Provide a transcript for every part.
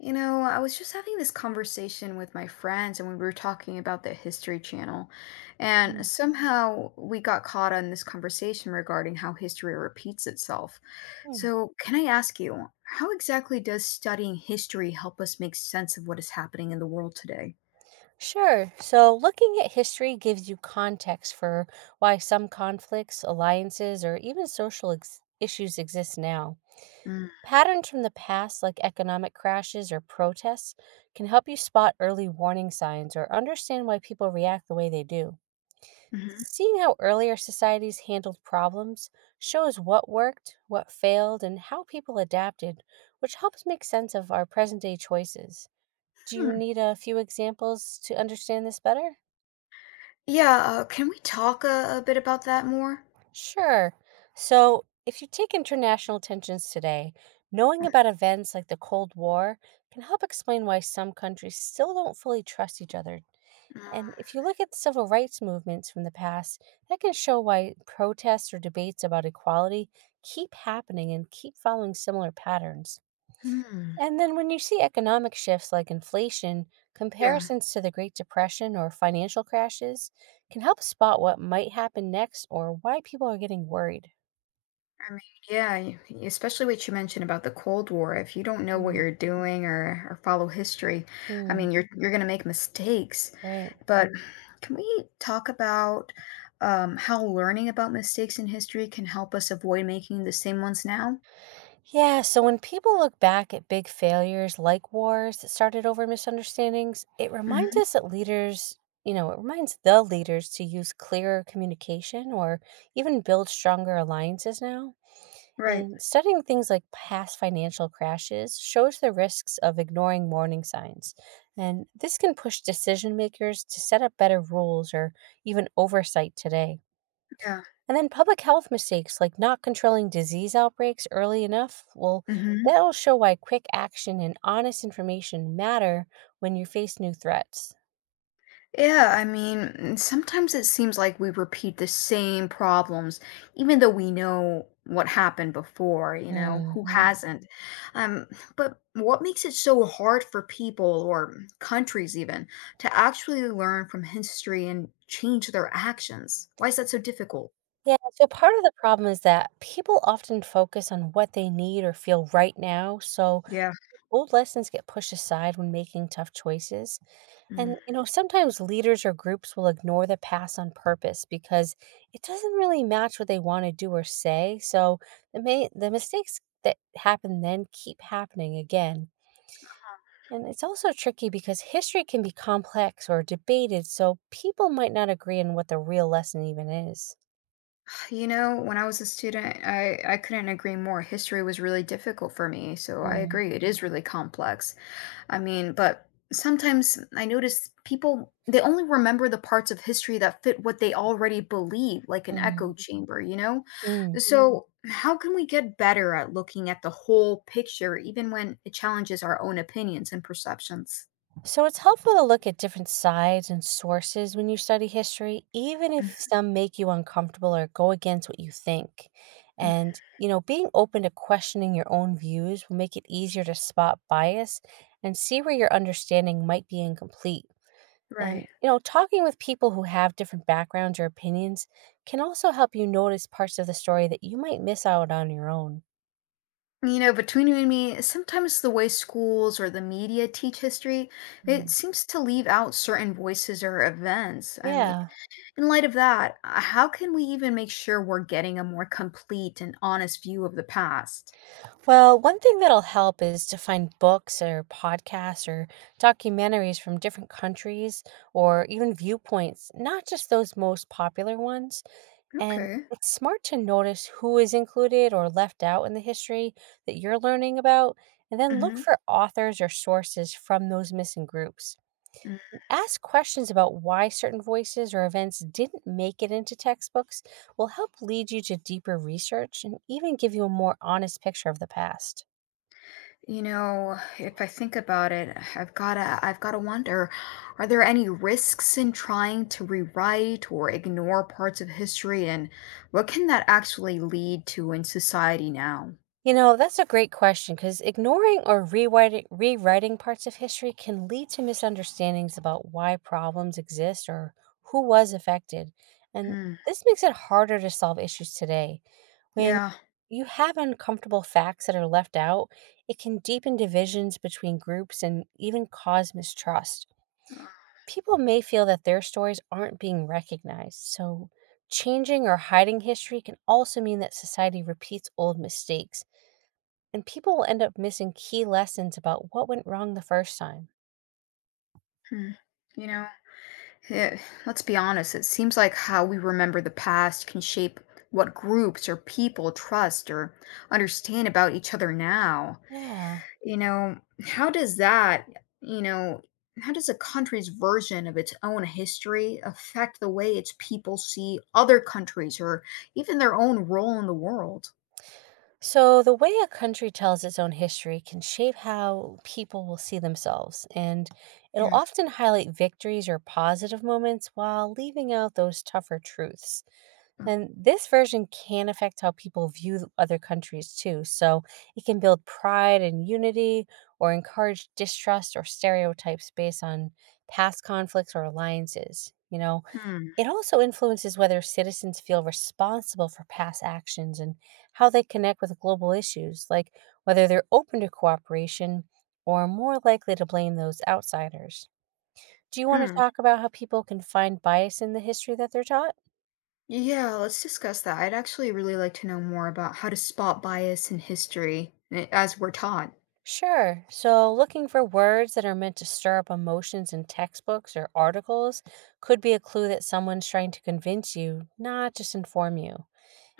You know, I was just having this conversation with my friends, and we were talking about the History Channel. And Mhm. somehow we got caught on this conversation regarding how history repeats itself. So, can I ask you, how exactly does studying history help us make sense of what is happening in the world today? Sure. So, looking at history gives you context for why some conflicts, alliances, or even issues exist now. Patterns from the past, like economic crashes or protests, can help you spot early warning signs or understand why people react the way they do. Mm-hmm. Seeing how earlier societies handled problems shows what worked, what failed, and how people adapted, which helps make sense of our present day choices. Do you need a few examples to understand this better? Yeah, can we talk a bit about that more? Sure. So, if you take international tensions today, knowing about events like the Cold War can help explain why some countries still don't fully trust each other. And if you look at civil rights movements from the past, that can show why protests or debates about equality keep happening and keep following similar patterns. Mm-hmm. And then when you see economic shifts like inflation, Yeah. comparisons to the Great Depression or financial crashes can help spot what might happen next or why people are getting worried. I mean, yeah, especially what you mentioned about the Cold War. If you don't know what Mm, you're doing or follow history, I Hmm, mean, you're going to make mistakes. right. But mhm, can we talk about how learning about mistakes in history can help us avoid making the same ones now? Yeah, so when people look back at big failures like wars that started over misunderstandings, it reminds Hmm. us that leaders, you know, it reminds the leaders to use clearer communication or even build stronger alliances now. Right. And studying things like past financial crashes shows the risks of ignoring warning signs. And this can push decision makers to set up better rules or even oversight today. Yeah. And then public health mistakes like not controlling disease outbreaks early enough, well, Hmm. that'll show why quick action and honest information matter when you face new threats. Yeah, I mean, sometimes it seems like we repeat the same problems, even though we know what happened before, who hmm hasn't? Um, but what makes it so hard for people or countries even to actually learn from history and change their actions? Why is that so difficult? Yeah, so part of the problem is that people often focus on what they need or feel right now. So Yeah. old lessons get pushed aside when making tough choices. Mm. And, you know, sometimes leaders or groups will ignore the past on purpose because it doesn't really match what they want to do or say. So the mistakes that happen then keep happening again. And it's also tricky because history can be complex or debated. So people might not agree on what the real lesson even is. You know, when I was a student, I couldn't agree more. History was really difficult for me, so I Mm-hmm. agree, it is really complex. I mean, but sometimes I notice people they only remember the parts of history that fit what they already believe, like an echo chamber, you know? Mm. Mm. So, how can we get better at looking at the whole picture even when it challenges our own opinions and perceptions? So it's helpful to look at different sides and sources when you study history, even if some make you uncomfortable or go against what you think. Mhm. And, you know, being open to questioning your own views will make it easier to spot bias and see where your understanding might be incomplete. And, Right. you know, talking with people who have different backgrounds or opinions can also help you notice parts of the story that you might miss out on your own. You know, between you and me, sometimes the way schools or the media teach history, it Mm. seems to leave out certain voices or events. I mean, Yeah. in light of that, how can we even make sure we're getting a more complete and honest view of the past? Well, one thing that'll help is to find books or podcasts or documentaries from different countries or even viewpoints, not just those most popular ones. And Okay. it's smart to notice who is included or left out in the history that you're learning about, and then look Hmm. for authors or sources from those missing groups. Ask questions about why certain voices or events didn't make it into textbooks will help lead you to deeper research and even give you a more honest picture of the past. You know, if I think about it, I've gotta wonder, are there any risks in trying to rewrite or ignore parts of history, and what can that actually lead to in society now? You know, that's a great question because ignoring or rewriting parts of history can lead to misunderstandings about why problems exist or who was affected. And Hmm. this makes it harder to solve issues today. When Yeah. you have uncomfortable facts that are left out, it can deepen divisions between groups and even cause mistrust. Uh, People may feel that their stories aren't being recognized. So, changing or hiding history can also mean that society repeats old mistakes and people will end up missing key lessons about what went wrong the first time. hmm. You know, yeah, let's be honest, it seems like how we remember the past can shape what groups or people trust or understand about each other now. Yeah. You know, how does that, you know, how does a country's version of its own history affect the way its people see other countries or even their own role in the world? So, the way a country tells its own history can shape how people will see themselves, and it'll Yeah. often highlight victories or positive moments while leaving out those tougher truths. And this version can affect how people view other countries too. So it can build pride and unity or encourage distrust or stereotypes based on past conflicts or alliances. You know, Hmm. it also influences whether citizens feel responsible for past actions and how they connect with global issues, like whether they're open to cooperation or more likely to blame those outsiders. Do you want to Hmm. talk about how people can find bias in the history that they're taught? Yeah, let's discuss that. I'd actually really like to know more about how to spot bias in history as we're taught. Sure. So, looking for words that are meant to stir up emotions in textbooks or articles could be a clue that someone's trying to convince you, not just inform you.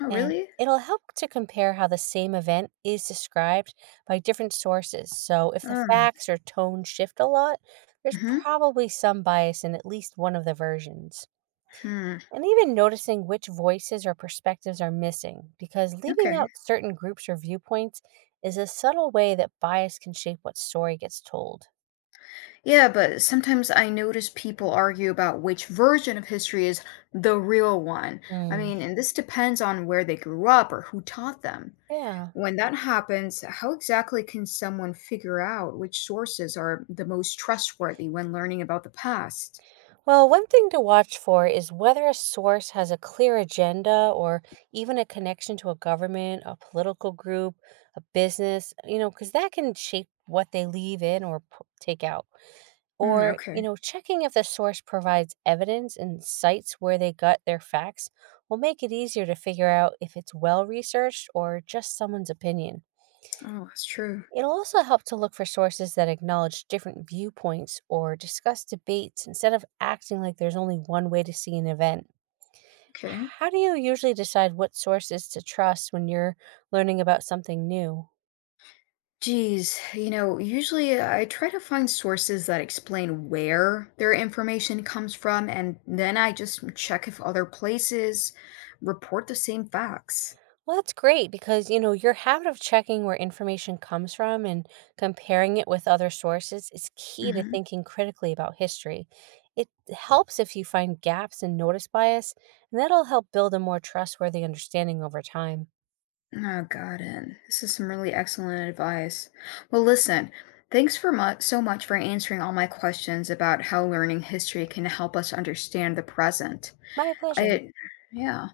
Oh, And really? it'll help to compare how the same event is described by different sources. So, if the Mm, facts or tone shift a lot, there's mhm, probably some bias in at least one of the versions. hmm, And even noticing which voices or perspectives are missing, because leaving okay. out certain groups or viewpoints is a subtle way that bias can shape what story gets told. Yeah, but sometimes I notice people argue about which version of history is the real one. I Hmm. mean, and this depends on where they grew up or who taught them. Yeah. When that happens, how exactly can someone figure out which sources are the most trustworthy when learning about the past? Well, one thing to watch for is whether a source has a clear agenda or even a connection to a government, a political group, a business, you know, because that can shape what they leave in take out. Mm, Or, you okay. know, checking if the source provides evidence and cites where they got their facts will make it easier to figure out if it's well researched or just someone's opinion. Oh, that's true. It'll also help to look for sources that acknowledge different viewpoints or discuss debates instead of acting like there's only one way to see an event. Okay. How do you usually decide what sources to trust when you're learning about something new? Geez, you know, usually I try to find sources that explain where their information comes from, and then I just check if other places report the same facts. Well, that's great because, you know, your habit of checking where information comes from and comparing it with other sources is key to Hmm. thinking critically about history. It helps if you find gaps and notice bias, and that'll help build a more trustworthy understanding over time. Oh, got it. This is some really excellent advice. Well, listen, thanks for so much for answering all my questions about how learning history can help us understand the present. My pleasure. I, yeah.